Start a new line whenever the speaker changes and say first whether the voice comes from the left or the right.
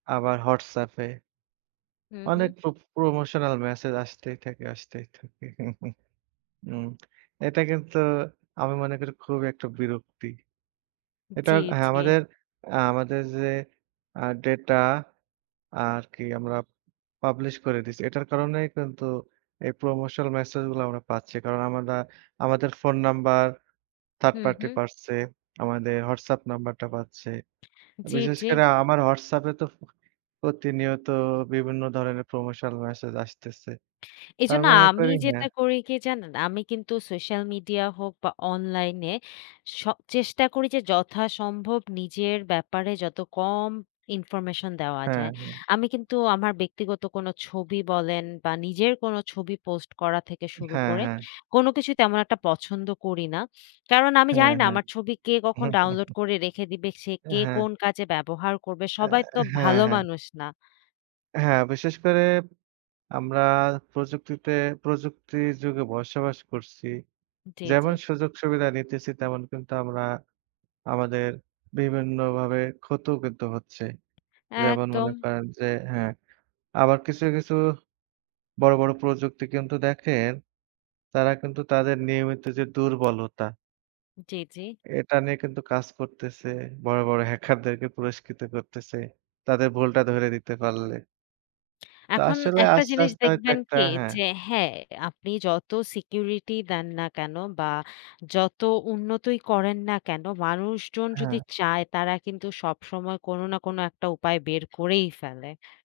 right: আবার হোয়াটসঅ্যাপে
left: হুম,
right: অনেক
left: হুম।
right: প্র Promotional message আসতেই থাকে, আসতেই থাকে। উম এটা কিন্তু আমি মনে করি খুবই ১ টা বিরক্তি।
left: জি,
right: এটার হ্যাঁ,
left: জি।
right: আমাদের, আ আমাদের যে আ ডেটা আরকি, আমরা পাবলিশ করে দিছি, এটার কারণেই কিন্তু এই Promotional message গুলা আমরা পাচ্ছি। কারণ আমরা আমাদের phone number third
left: hmm,
right: party
left: হুম।
right: পাচ্ছে, তারা আমাদের হোয়াটসঅ্যাপ নাম্বারটা পাচ্ছে।
left: জি,
right: বিশেষ
left: জি।
right: করে আমার হোয়াটসঅ্যাপে তো ফো প্রতিনিয়ত বিভিন্ন ধরনের Promotional message আসতেছে। তার
left: এজন্য
right: মনে
left: আমি
right: করি
left: যেটা
right: হ্যাঁ।
left: করি, কী জানেন? আমি কিন্তু সোশ্যাল মিডিয়া হোক বা অনলাইনে সব চেষ্টা করি যে, যথাসম্ভব নিজের ব্যাপারে যত কম Information দেওয়া
right: হ্যাঁ,
left: যায়।
right: হ্যাঁ।
left: আমি কিন্তু আমার ব্যক্তিগত কোনো ছবি বলেন, বা নিজের কোনো ছবি পোস্ট করা থেকে শুরু
right: হ্যাঁ,
left: করে,
right: হ্যাঁ।
left: কোনো কিছু তেমন একটা পছন্দ করি না। কারণ আমি জানি
right: হ্যাঁ,
left: না,
right: হ্যাঁ।
left: আমার ছবি কে কখন ডাউনলোড করে রেখে দেবে, সে কে
right: হ্যাঁ।
left: কোন কাজে ব্যবহার করবে।
right: অ্যা
left: সবাই তো
right: হ্যাঁ,
left: ভালো
right: হ্যাঁ।
left: মানুষ না।
right: হ্যাঁ, বিশেষ করে আমরা প্রযুক্তিতে প্রযুক্তির যুগে বসবাস করছি।
left: জি, জি।
right: যেমন, সুযোগ-সুবিধা নিতেছি, তেমন কিন্তু আমরা আমাদের বিভিন্ন ভাবে ক্ষত কিন্তু হচ্ছে। যেমন মনে
left: একদম
right: করেন যে হ্যাঁ, আবার কিছু, কিছু বড়, বড় প্রযুক্তি কিন্তু দেখেন, তারা কিন্তু তাদের নিয়মিত যে দুর্বলতা
left: জি, জি।
right: এটা নিয়ে কিন্তু কাজ করতেছে। বড়, বড় হ্যাকারদেরকে পুরস্কৃত করতেছে। তাদের ভুলটা ধরে দিতে পারলে। তো
left: এখন
right: আসলে
left: একটা
right: আস্তে,
left: জিনিস
right: আস্তে হয়তো
left: দেখবেন
right: ১ টা
left: কি
right: হ্যাঁ।
left: যে হ্যাঁ, আপনি যত সিকিউরিটি দেন না কেন, বা যত উন্নতই করেন না কেন, মানুষজন যদি
right: হ্যাঁ।
left: চায়, তারা কিন্তু সবসময় কোনো না কোনো একটা উপায় বের করেই ফেলে।